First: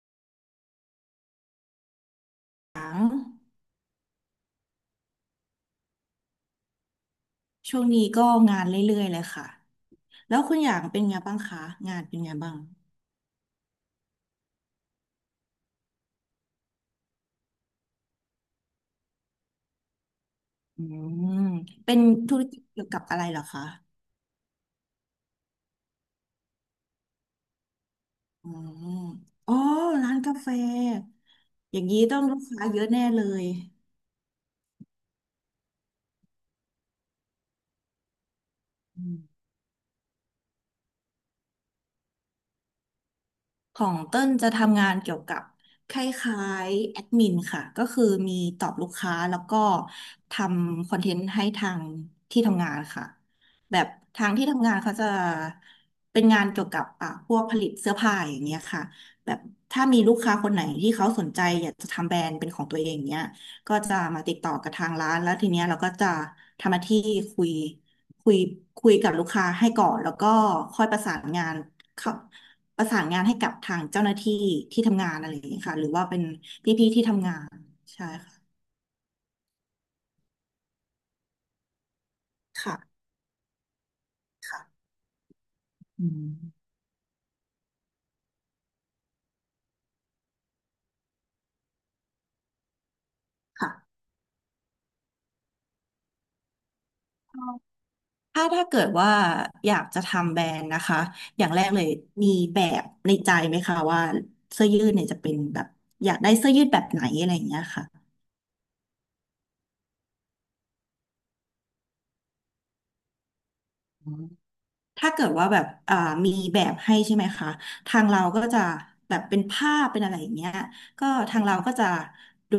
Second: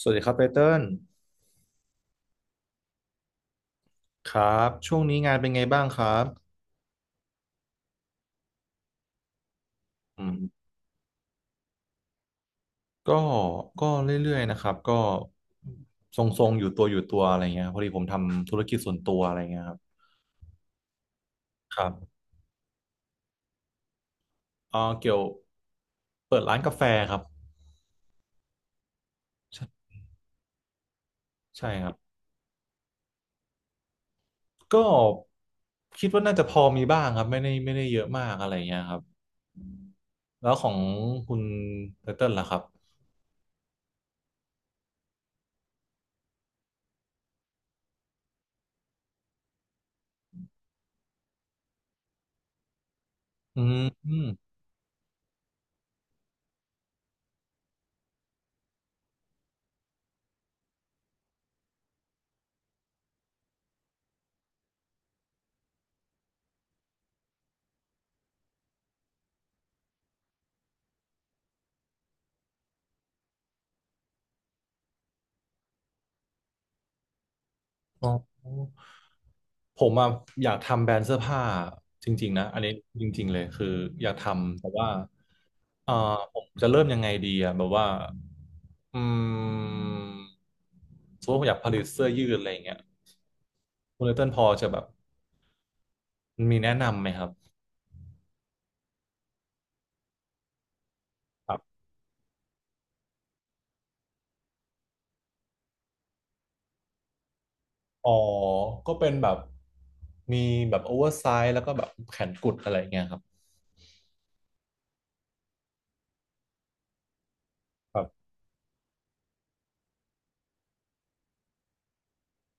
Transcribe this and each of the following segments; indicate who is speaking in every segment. Speaker 1: สวัสดีครับไตเติ้ล
Speaker 2: าง
Speaker 1: ครับช่วงนี้งานเป็นไงบ้างครับ
Speaker 2: ช่วงนี้ก็งานเรื่อยๆเลยค่ะ
Speaker 1: อื
Speaker 2: แล้วคุณอ
Speaker 1: ม
Speaker 2: ย่างเป็นไงบ้างคะงานเป็นไงบ้าง
Speaker 1: ก็เรื่อยๆนะครับก็ทรงๆอยู่ตัวอะไรเงี้ยครับพอดีผมทำธุรกิจส่วนตัวอะไรเงี้ยครับ
Speaker 2: อืม
Speaker 1: ครั
Speaker 2: เป็น
Speaker 1: บ
Speaker 2: ธุรกิจเกี่ยวกับอะไรเหรอคะ
Speaker 1: เกี่ยวเปิดร้านกาแฟครับ
Speaker 2: อืมอ๋อ
Speaker 1: ใช่
Speaker 2: ร้านกาแฟ
Speaker 1: ใช่
Speaker 2: อย่า
Speaker 1: ค
Speaker 2: ง
Speaker 1: รับ
Speaker 2: นี้ต้องลูกค้าเยอะแน่เลย
Speaker 1: ก็คิดว่าน่าจะพอมีบ้างครับไม่ได้เยอะมากอะไรเงี้ยครับ
Speaker 2: อืม
Speaker 1: แล้วของคุณไตเติ้ลล่ะครับ
Speaker 2: ของเต้นจะทำงานเกี่ยวกับคล้ายๆแอดมินค่ะก็คือมีตอบลูกค้าแล้วก็ทำคอนเทนต์ให้ทางที่ทำงานค่ะ
Speaker 1: อืม
Speaker 2: แบบ
Speaker 1: อม
Speaker 2: ทางที่ทำงานเขาจะเป็นงานเกี่ยวกับอ่ะพวกผลิตเสื้อผ้าอย่างเงี้ยค่ะแบบถ้ามีลูกค้าคนไหนที่เขาสนใจอยากจะทำแบรนด์เป็นของตัวเองเนี้ยก็จะมาติดต่อกับทางร้านแล้วทีเนี้ยเราก็จะทำหน้าที่คุยคุยคุยกับลูกค้าให้ก่อนแล้วก็ค่อยประสานงานเข้า ประสานงานให้กับทางเจ้าหน้าที่ที่ทำงานอะไรอย่างนี้ยค่ะหรือว่าเป็นพี่ๆที่ทำงานใช่
Speaker 1: อ๋อ
Speaker 2: ค่ะ
Speaker 1: ผมอะอยากทำแบรนด์เสื้อผ้าจริงๆนะอันนี้
Speaker 2: ค่ะ
Speaker 1: จริงๆเลยคืออยากทำแต่
Speaker 2: ค่ะ
Speaker 1: ว่าเอ่อ
Speaker 2: อืม
Speaker 1: ผมจะเริ่มยังไงดีอะแบบว่าอืมสมมติว่าผมอยากผลิตเสื้อยืดอะไรอย่างเงี้ย
Speaker 2: ค่ะ
Speaker 1: คุณเลเติ้ลพอจะแบบมีแนะนำไหมครับ
Speaker 2: ถ้าถ้าเกิดว่าอยากจะทำแบรนด์นะคะอย่า
Speaker 1: ค
Speaker 2: ง
Speaker 1: รั
Speaker 2: แรกเล
Speaker 1: บ
Speaker 2: ยมีแบบในใจไหมคะว่าเสื้อยืดเนี่ยจะเป็นแบบอยากได้เสื้อยืดแบบไหนอะไรอย่างเงี้ยค่ะ
Speaker 1: อ๋อก็เป็นแบบมีแบบโอเวอร์ไซส์แล้วก็แบบแขนกุดอะไรอย่างเงี้ยครับ
Speaker 2: ถ้าเกิดว่าแบบมีแบบให้ใช่ไหมคะทาง
Speaker 1: แบบ
Speaker 2: เราก็จะแบบเป็นภาพเป็นอะไรอย่างเงี้ยก็ทางเราก็จะดู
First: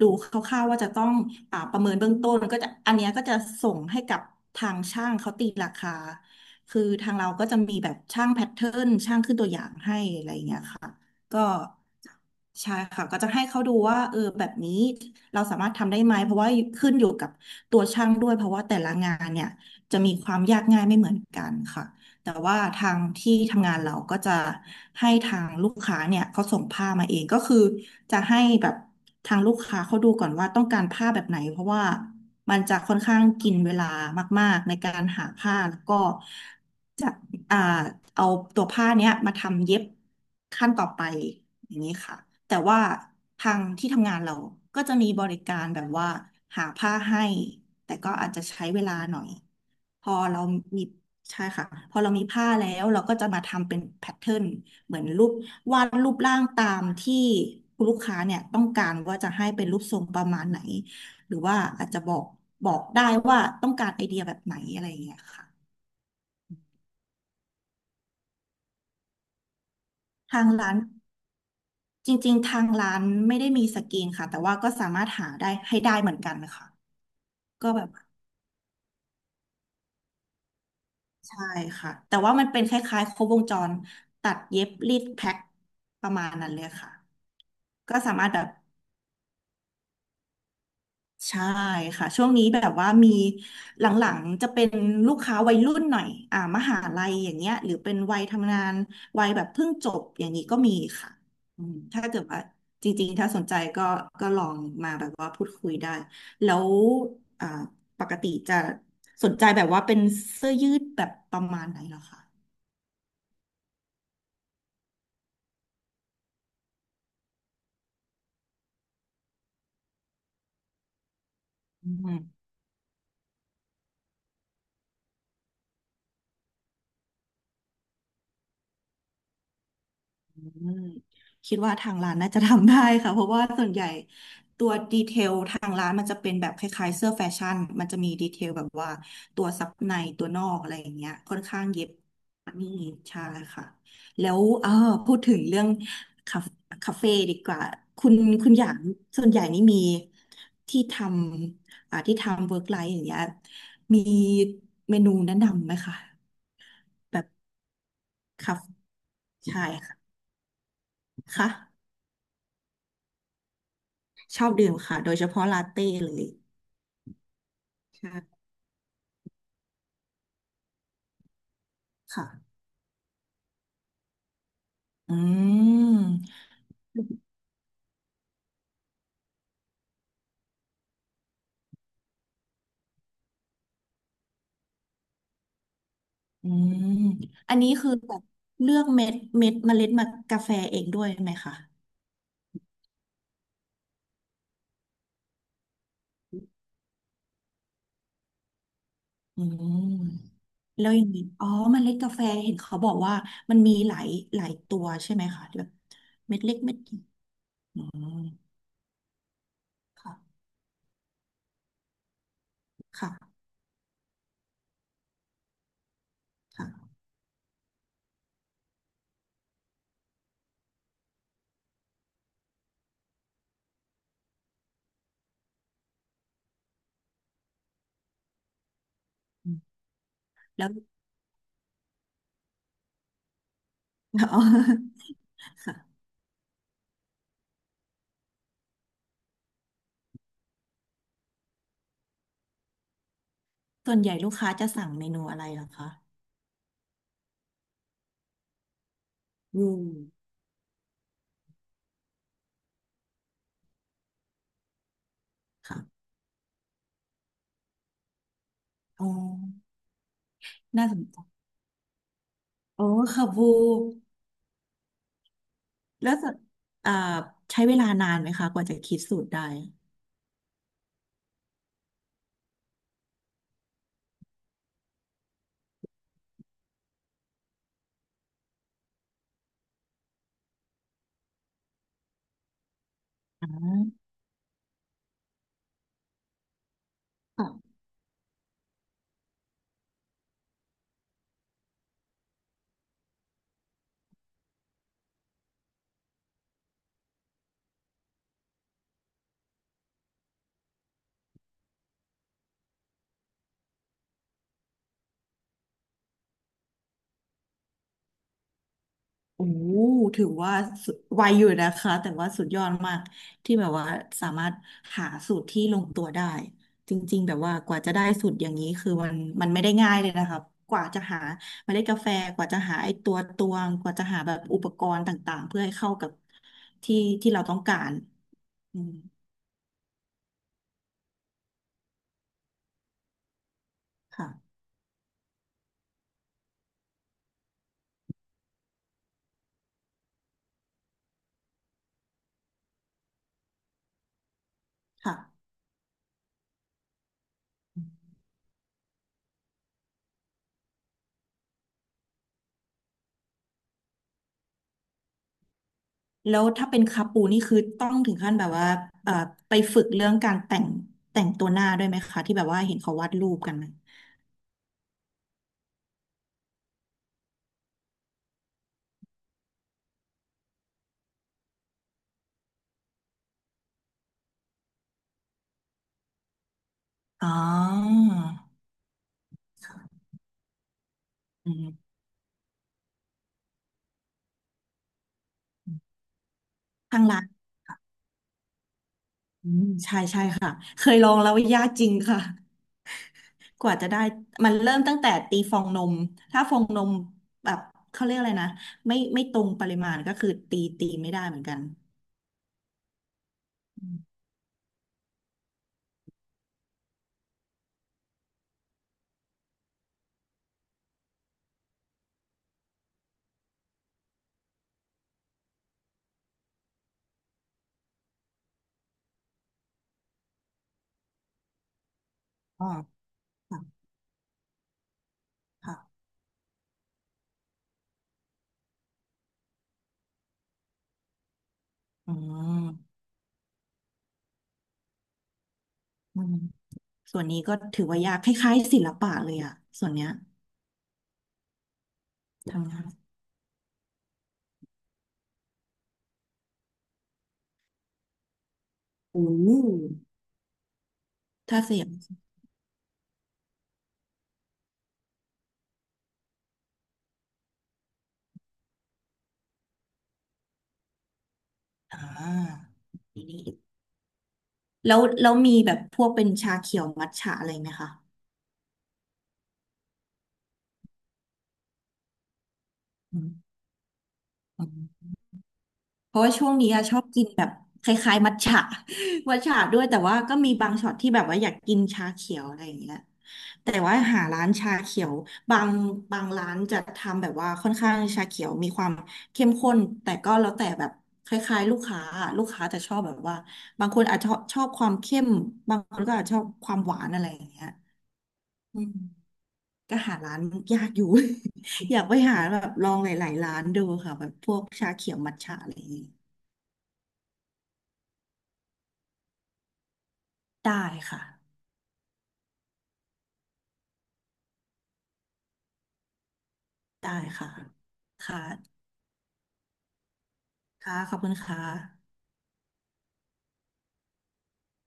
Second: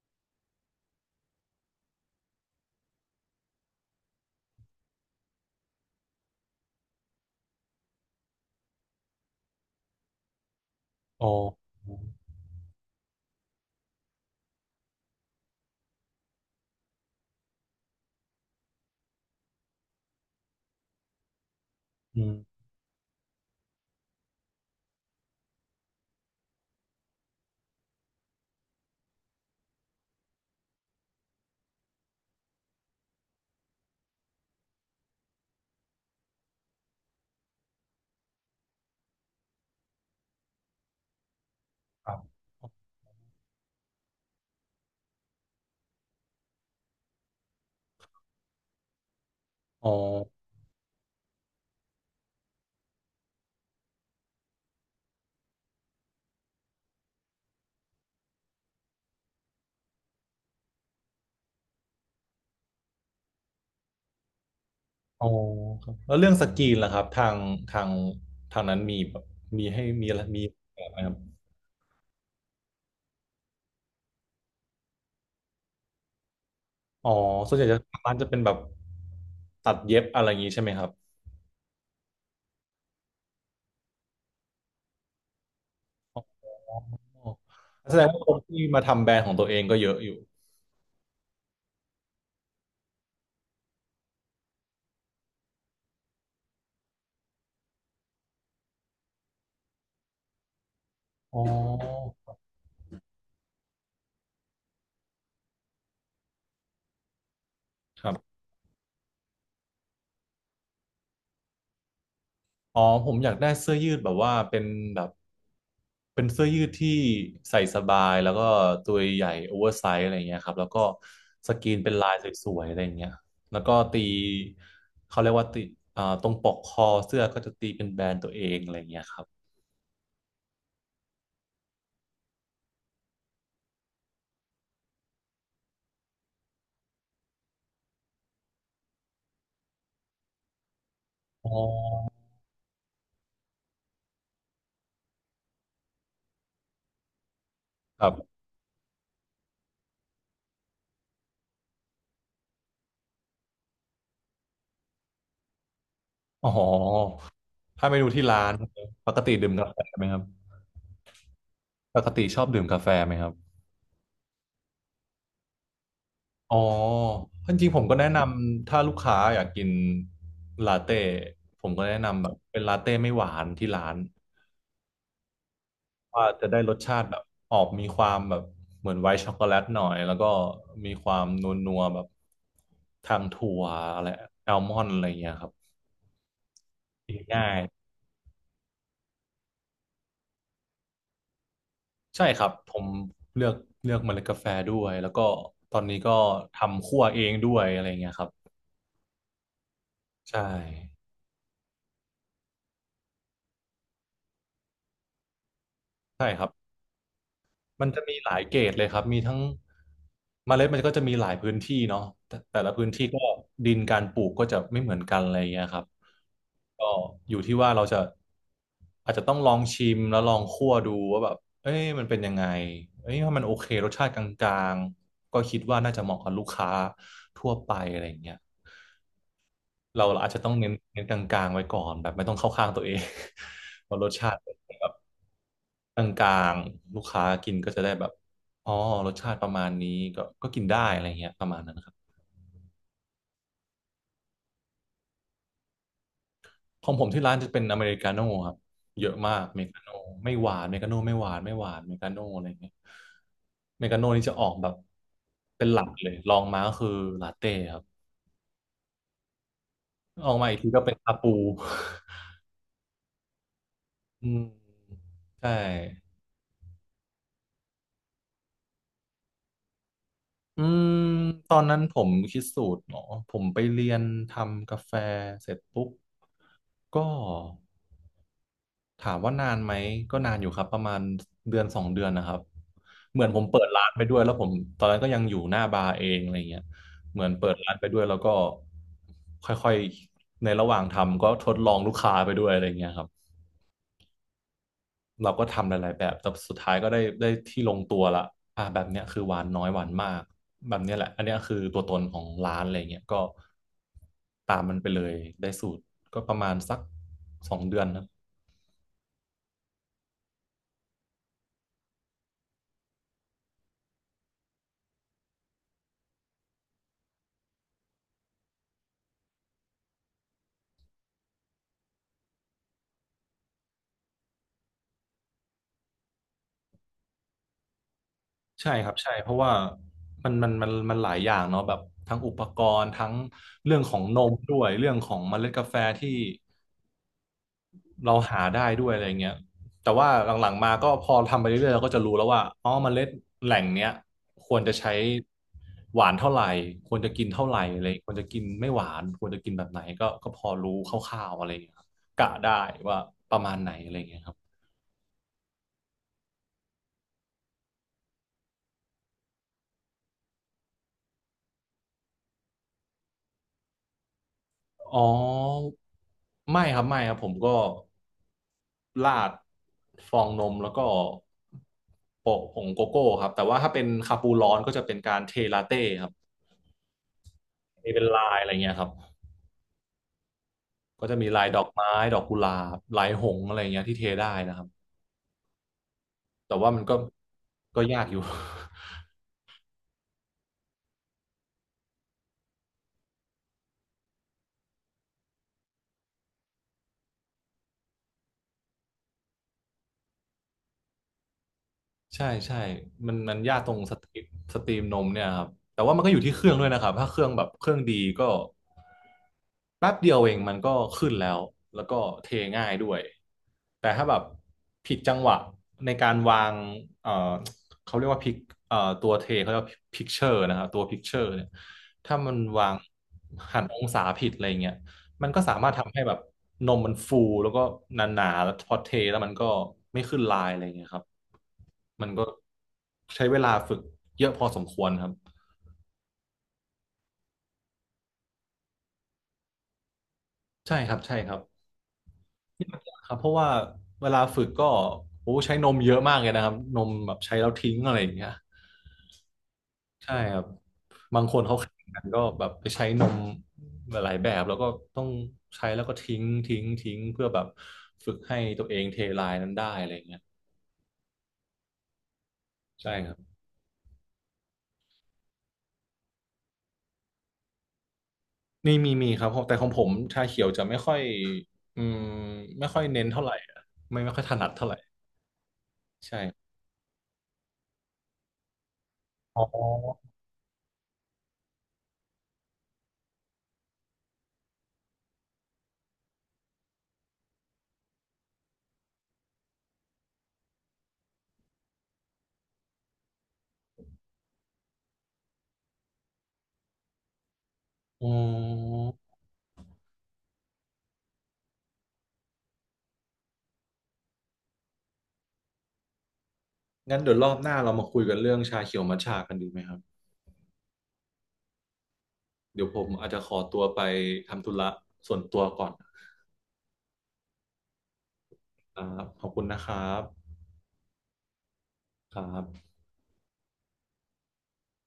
Speaker 2: ดูคร่าวๆว่าจะต้องประเมินเบื้องต้นก็จะอันเนี้ยก็จะส่งให้กับทางช่างเขาตีราคาคือทางเราก็จะมีแบบช่างแพทเทิร์นช่างขึ้นตัวอย่างให้อะไรอย่างเงี้ยค่ะ
Speaker 1: อ๋อ
Speaker 2: ก็ใช่ค่ะก็จะให้เขาดูว่าเออแบบนี้เราสามารถทำได้ไหมเพราะว่าขึ้นอยู่กับตัวช่างด้วยเพราะว่าแต่ละงานเนี่ย จะมีความยากง่ายไม่เหมือนกันค่ะ
Speaker 1: อื
Speaker 2: แต่ว่า
Speaker 1: ม
Speaker 2: ทางที่ทำงานเราก็จะให้ทางลูกค้าเนี่ยเขาส่งผ้ามาเองก็คือจะให้แบบทางลูกค้าเขาดูก่อนว่าต้องการผ้าแบบไหนเพราะว่ามันจะค่อนข้างกินเวลามากๆในการหาผ้าแล้วก็จะ อ่าเอาตัวผ้าเนี้ยมาทำเย็บขั้นต่อไปอย่างนี้
Speaker 1: ครั
Speaker 2: ค่ะ
Speaker 1: บ
Speaker 2: แต่ว่าทางที่ทำงานเราก็จะมีบริการแบบว่าหาผ้าให้แต่ก็อาจจะใช้เวลาหน่อย
Speaker 1: อ๋อ
Speaker 2: พอเรามีใช่ค่ะพอเรามีผ้าแล้วเราก็จะมาทำเป็นแพทเทิร์นเหมือนรูปวาดรูปร่างตามที่คุณลูกค้าเนี่ยต้องการว่าจะให้เป็นรูปทรงประมาณไหนหรือว่าอาจจะบอกได้ว่าต้องการไอเดียแบบไหนอะไรอย่างเงี้ย
Speaker 1: อ๋อ
Speaker 2: ค่ะ
Speaker 1: ครับแล้วเรื่องสกรีนล่ะครับทางทางนั้นมีแบบมีให้มีอะไรมี
Speaker 2: ทางร้าน
Speaker 1: แบบไหมครับ
Speaker 2: จริงๆทางร้านไม่ได้มีสกรีนค่ะแต่ว่าก็สามารถหาได้ให้ได้เหมือนกันนะคะ
Speaker 1: อ๋อส่วนใหญ่
Speaker 2: ก็
Speaker 1: จะ
Speaker 2: แบบ
Speaker 1: ทางร้านจะเป็นแบบตัดเย็บอะไรอย่างนี้ใช่ไหมครับ
Speaker 2: ใช่ค่ะแต่ว่ามันเป็นคล้ายๆครบวงจรตัดเย็บรีดแพ็คประมาณนั้นเลย
Speaker 1: อ๋
Speaker 2: ค่ะ
Speaker 1: อแส
Speaker 2: ก็
Speaker 1: ดง
Speaker 2: สา
Speaker 1: ว่า
Speaker 2: มาร
Speaker 1: ค
Speaker 2: ถ
Speaker 1: น
Speaker 2: แบบ
Speaker 1: ที่มาทำแบรนด์ของตัวเองก็เยอะอยู่
Speaker 2: ใช่ค่ะช่วงนี้แบบว่ามีหลังๆจะเป็นลูกค้าวัยรุ่นหน่อยมหาลัยอย่างเงี้ยหรือเป็นวัยทำงานวัยแบบเพิ่งจบอย่างนี้ก็มีค่ะ
Speaker 1: อ๋อ
Speaker 2: อืมถ้าเกิดว่าจริงๆถ้าสนใจก็ก็ลองมาแบบว่าพูดคุยได้แล้วอ่าป
Speaker 1: ครั
Speaker 2: กติ
Speaker 1: บ
Speaker 2: จะสนใจแบบว่าเป็นเสื้อยืดแบบประมาณไหนเหรอคะ
Speaker 1: อ๋อผมอยากได้เสื้อยืดแบบว่าเป็นแบบเป็นเสื้อยืดที่ใส่สบายแล้วก็ตัวใหญ่โอเวอร์ไซส์อะไรเงี้ยครับแล้วก็สกรีนเป็นลายสวยๆอะไรเงี้ยแล้วก็ตีเขาเรียกว่าตีอ่าตรงปกคอเสื้อก็จะตีเป็นแบรนด์ตัวเองอะไรเงี้ยครับ
Speaker 2: อืมคิดว่าทางร้านน่าจะทำได้ค่ะเพราะว่าส่วนใหญ่ตัวดีเทลทางร้านมันจะเป็นแบบคล้ายๆเสื้อแฟชั่นมันจะมีดีเทลแบบว่าตัวซับในตัวนอกอะไรอย่างเงี้ยค่อน
Speaker 1: อ๋อ
Speaker 2: ข้างเย็บนี่ใช่ค่ะแล้วเออพูดถึงเรื่องคาคาเฟ่ดีกว่า
Speaker 1: ค
Speaker 2: คุ
Speaker 1: รั
Speaker 2: ณ
Speaker 1: บ
Speaker 2: คุณอย่างส่วนใหญ่นี่มีที่ทำที่ทำเวิร์กไลฟ์อย่างเงี้ยมีเมนูแนะนำไหมคะ
Speaker 1: อ๋อ
Speaker 2: แบบ
Speaker 1: ถ้าเมนูที่ร้าน
Speaker 2: คาเฟ่
Speaker 1: ปกติดื่ม
Speaker 2: ใช่
Speaker 1: กาแฟไหม
Speaker 2: ค่ะ
Speaker 1: ครับ
Speaker 2: ค่ะ
Speaker 1: ปกติชอบดื่มกาแฟไหมครับ
Speaker 2: ชอบดื่มค่ะโดยเฉพาะลาเต้เลย
Speaker 1: อ๋อจริงๆผมก็แนะน
Speaker 2: ใช่
Speaker 1: ำถ้าลูกค้าอยากกินลาเต้ผมก็แนะนำแบบ
Speaker 2: ค่ะ
Speaker 1: เป็นลาเต้ไม่หวานที่ร้าน
Speaker 2: อื
Speaker 1: ว่าจะ
Speaker 2: ม
Speaker 1: ได้รสชาติแบบออกมีความแบบเหมือนไวท์ช็อกโกแลตหน่อยแล้วก็มีความนัวๆแบบทางถั่วอะไรแอลมอนด์อะไรอย่างเงี้ยครับ
Speaker 2: อืม
Speaker 1: กินง่า
Speaker 2: อัน
Speaker 1: ย
Speaker 2: นี้คือแบบเลือกเมล็ดมากาแฟเองด้วยไหมคะ
Speaker 1: ใช่ครับผมเลือกเลือกเมล็ดกาแฟด้วยแล้วก็ตอนนี้ก็ทำคั่วเองด้วยอะไรอย่างเงี้ยครับ
Speaker 2: อืม
Speaker 1: ใช่
Speaker 2: แล้วอย่างนี้อ๋อเมล็ดกาแฟเห็นเขาบอกว่ามันมีหลายตัวใช่ไหมคะแบบ
Speaker 1: ใช่
Speaker 2: เม็
Speaker 1: ค
Speaker 2: ด
Speaker 1: รับ
Speaker 2: เล็กเม็ดใหญ่อื
Speaker 1: มันจะ
Speaker 2: ม
Speaker 1: มีหลายเกรดเลยครับ มีทั้ง
Speaker 2: ค่ะ
Speaker 1: เมล็ดมันก็จะมีหลายพื้นที่เนาะแต่แต่ละพื้นที่
Speaker 2: ค่ะ
Speaker 1: ก็ดินการปลูกก็จะไม่เหมือนกันอะไรอย่างเงี้ยครับ ก็
Speaker 2: ค่ะ
Speaker 1: อยู่ที่ว่าเราจะอาจจะต้องลองชิมแล้วลองคั่วดูว่าแบบเอ้ยมันเป็นยังไงเอ้ยถ้ามันโอเครสชาติกลางๆก็คิดว่าน่าจะเหมาะกับลูกค้าทั่วไปอะไรอย่างเงี้ย
Speaker 2: อืม
Speaker 1: เราอาจจะต้อง
Speaker 2: แล้
Speaker 1: เน้
Speaker 2: ว
Speaker 1: นเน้นกลางๆไว้ก่อนแบบไม่ต้องเข้าข้างตัวเอง เพราะรสชา
Speaker 2: อ๋
Speaker 1: ติ
Speaker 2: อ
Speaker 1: เป็นแบบ
Speaker 2: ค่ะ
Speaker 1: กลางๆลูกค้ากินก็จะได้แบบอ๋อรสชาติประมาณนี้ก็ก็กินได้อะไรเงี้ยประมาณนั้นนะครับ
Speaker 2: ส่วนใหญ่ลูกค้าจะสั่งเมนูอะไรเหรอคะ
Speaker 1: ของผมที่ร้านจะเป็นอเมริกาโน่ครับเยอะมาก
Speaker 2: อื
Speaker 1: เมกา
Speaker 2: ม
Speaker 1: โน่ไม่หวานเมกาโน่ไม่หวานเมกาโน่อะไรเงี้ยเมกาโน่นี่จะออกแบบเป็นหลักเล
Speaker 2: ค่ะ
Speaker 1: ยลองมาก็คือลาเต้ครับ
Speaker 2: อ๋อ
Speaker 1: ออกมาอีกทีก็
Speaker 2: น่า
Speaker 1: เป็น
Speaker 2: สน
Speaker 1: คา
Speaker 2: ใจ
Speaker 1: ปู
Speaker 2: โอ้ค่ะบู
Speaker 1: อืมใช่
Speaker 2: แล้วจะอ่าใช้เวลานานไหมคะกว่าจะคิดสูตรได้
Speaker 1: อืมตอนนั้นผมคิดสูตรเนาะผมไปเรียนทำกาแฟเสร็จปุ๊บก็ถามว่านานไหมก็นานอยู่ครับประมาณเดือนสองเดือนนะครับเหมือนผม
Speaker 2: อ่
Speaker 1: เปิดร้านไป
Speaker 2: า
Speaker 1: ด้วยแล้วผมตอนนั้นก็ยังอยู่หน้าบาร์เองอะไรเงี้ยเหมือนเปิดร้าน
Speaker 2: ค่ะ
Speaker 1: ไปด้วยแล้วก็ค่อยๆในระหว่างทำก็ทดลองลูกค้าไปด้วยอะไรเงี้ยครับ เราก็ทำหลายๆแบบแต่สุดท้ายก็ได้ที่ลงตัวละอ่าแบบเนี้ยคือหวานน้อยหวานมาก แบบเนี้ยแหละอันเนี้ยคือตัวตนของร้านอะไรเงี้ยก็ตามมันไปเลยได้สูตรก็ประมาณสักสองเดือนครับ
Speaker 2: โอ้ถือว่าสุดไวอยู่นะคะแต่ว่าสุดยอดมากที่แบบว่าสามารถหาสูตรที่ลงตัวได้จริงๆแบบว่ากว่าจะได้สูตรอย่างนี้คือมันไม่ได้ง่ายเลยนะคะกว่าจะหาเมล็ดกาแฟกว่าจะหาไอ้ตัวตวงกว่าจะหาแบบอุปกรณ์ต่างๆเพื่อให้เข้ากับที่ที่เราต้องการ
Speaker 1: ใช่
Speaker 2: อื
Speaker 1: ค
Speaker 2: ม
Speaker 1: รับ ใช่ เพราะว่ามันหลายอย่างเนาะแบบทั้งอุปกรณ์ทั้งเรื่องของน
Speaker 2: ค่ะ
Speaker 1: มด้วย เรื่องของเมล็ดกาแฟที่ เราหาได้ด้วยอะไรเงี้ยแต่ว่าหลังๆมาก็พอทำไปเรื่อยๆเราก็จะรู้แล้วว่าอ๋อเมล็ดแหล่งเนี้ยควรจะใช้
Speaker 2: ค่ะ
Speaker 1: หวานเท่าไหร่ควรจะกินเท่าไหร่อะไรควรจะกินไม่หวานควรจะกินแบบไหนก็ก็พอรู้คร่าวๆอะไรเงี้ยครับกะได้ว่าประมาณไหนอะไรเงี้ยครับ
Speaker 2: แล้วถ้าเป็นคาปูนี่คือต้องถึงขั้นแบบว่าเอ่อไปฝึกเรื่องการแต่งแต่งตัวหน้าด้วยไหมคะที่แบบว่าเห็นเขาวาดรูปกันนะ
Speaker 1: อ๋อไม่ครับผมก็ราดฟองนมแล้วก็โปะผงโกโก้ครับแต่ว่าถ้าเป็นคาปูร้อนก็จะเป็นการเทลาเต้ครับ
Speaker 2: อ๋
Speaker 1: เท
Speaker 2: อ
Speaker 1: เป็นลายอะไรเงี้ยครับ ก็จะมีลาย
Speaker 2: อื
Speaker 1: ดอก
Speaker 2: ม
Speaker 1: ไม้ ดอกกุหลาบลายหงส์อะไรเงี้ยที่เทได้นะครับ แต่ว่ามันก็
Speaker 2: ทางร้าน
Speaker 1: ก็ยากอยู่
Speaker 2: อืมใช่ใช่ค่ะเคยลองแล้วยากจริงค่ะกว่าจะได้มันเริ่มตั้งแต่ตีฟองนมถ้าฟองนมแบบเขาเรียกอะไรนะไม่ตรงปริมาณก็คือตีไม่ได้เหมือนกัน
Speaker 1: ใช่ใช่มันยากตรง
Speaker 2: อื
Speaker 1: สตรี
Speaker 2: ม
Speaker 1: มสตรีมนมเนี่ยครับแต่ว่ามันก็อยู่ที่เครื่องด้วยนะครับถ้าเครื่องแบบเครื่องดีก็แป๊บเดียวเองมันก็ขึ้นแล้วแล้วก็เทง่ายด้วยแต่ถ้าแบบผิดจังหวะในการวางเอ่อเขาเรียกว่าพิกตัวเทเขาเรียกว่าพิกเชอร์นะครับตัวพิกเชอร์เนี่ยถ้ามัน
Speaker 2: อ๋
Speaker 1: วา
Speaker 2: อ
Speaker 1: งหันอ
Speaker 2: ค่ะ
Speaker 1: งศาผิดอะไรเงี้ยมันก็สามารถทำ
Speaker 2: ค่ะ
Speaker 1: ให้แบบนมมันฟูแล้วก็หนาๆแล้วพอเทแล้วมันก็ไม่ขึ้นลายอะไรเงี้ยครับ มัน
Speaker 2: อื
Speaker 1: ก็
Speaker 2: ม
Speaker 1: ใช้เวลาฝึกเยอะพอสมควรครับ
Speaker 2: อืมส่วนนี้ก็ถือว่ายากคล้ายๆศิลปะเลยอะส่วนเนี้ย
Speaker 1: ใช่ครับใช่ครับ
Speaker 2: ทำงาน
Speaker 1: ครับเพราะว่าเวลาฝึกก็โอ้ใช้นมเยอะมากเลยนะครับนมแบบใช้แล้วทิ้งอะไรอย่างเงี้ย
Speaker 2: โอ้
Speaker 1: ใช่ครับบางคนเขา
Speaker 2: ถ้าเสี
Speaker 1: แข่
Speaker 2: ย
Speaker 1: ง
Speaker 2: ง
Speaker 1: กันก็แบบไปใช้นมหลายๆแบบแล้วก็ต้องใช้แล้วก็ทิ้งเพื่อแบบฝึกให้ตัวเองเทลายนั้นได้อะไรอย่างเงี้ย
Speaker 2: อ่า
Speaker 1: ใช่ครับ
Speaker 2: นี่แล้ว แล้วมีแบบพวกเป็นชาเขียว มัทฉะอะไรไหมคะ
Speaker 1: นี่มีครับแต่ของผมชาเขียวจะไม่ค่อยอืมไม่ค่อยเน้น
Speaker 2: อื
Speaker 1: เท่าไหร่อะไม่ค่อยถนัดเท่าไหร่
Speaker 2: ม เพราะว่า
Speaker 1: ใช่
Speaker 2: ช่วงนี้อะชอบกินแบบคล้ายๆมัทฉะ มัท
Speaker 1: อ๋
Speaker 2: ฉะ ด้วยแต่
Speaker 1: อ
Speaker 2: ว่าก็มีบางช็อตที่แบบว่าอยากกินชาเขียวอะไรอย่างเงี้ยแต่ว่าหาร้านชาเขียวบางบางร้านจะทำแบบว่าค่อนข้างชาเขียวมีความเข้มข้นแต่ก็แล้วแต่แบบคล้ายๆลูกค้าอะลูกค้าจะชอบแบบว่าบางคนอาจจะชอบความเข้มบางคนก็อาจจะชอบความหวานอะไรอย่างเงี้ย
Speaker 1: อื
Speaker 2: อืม
Speaker 1: ม
Speaker 2: ก็หาร้านยากอยู่ อยากไปหาแบบลองหลายๆร้านดูค่ะแบบพวกชาเขียวมัทฉะอะไรอย่างงี้
Speaker 1: งั้นเดี๋ยวรอบหน้าเรามาคุยกันเรื่องชาเขียวมัทฉะกันดีไหมครับ
Speaker 2: ได้ค่ะ
Speaker 1: เดี๋ยวผมอาจจะขอตัวไปทำธุระส่วนตัวก่อนนะคร
Speaker 2: ได้ค่ะค่ะ
Speaker 1: ับขอบคุณนะครับ
Speaker 2: ค่ะขอบคุณค่ะ
Speaker 1: ครับ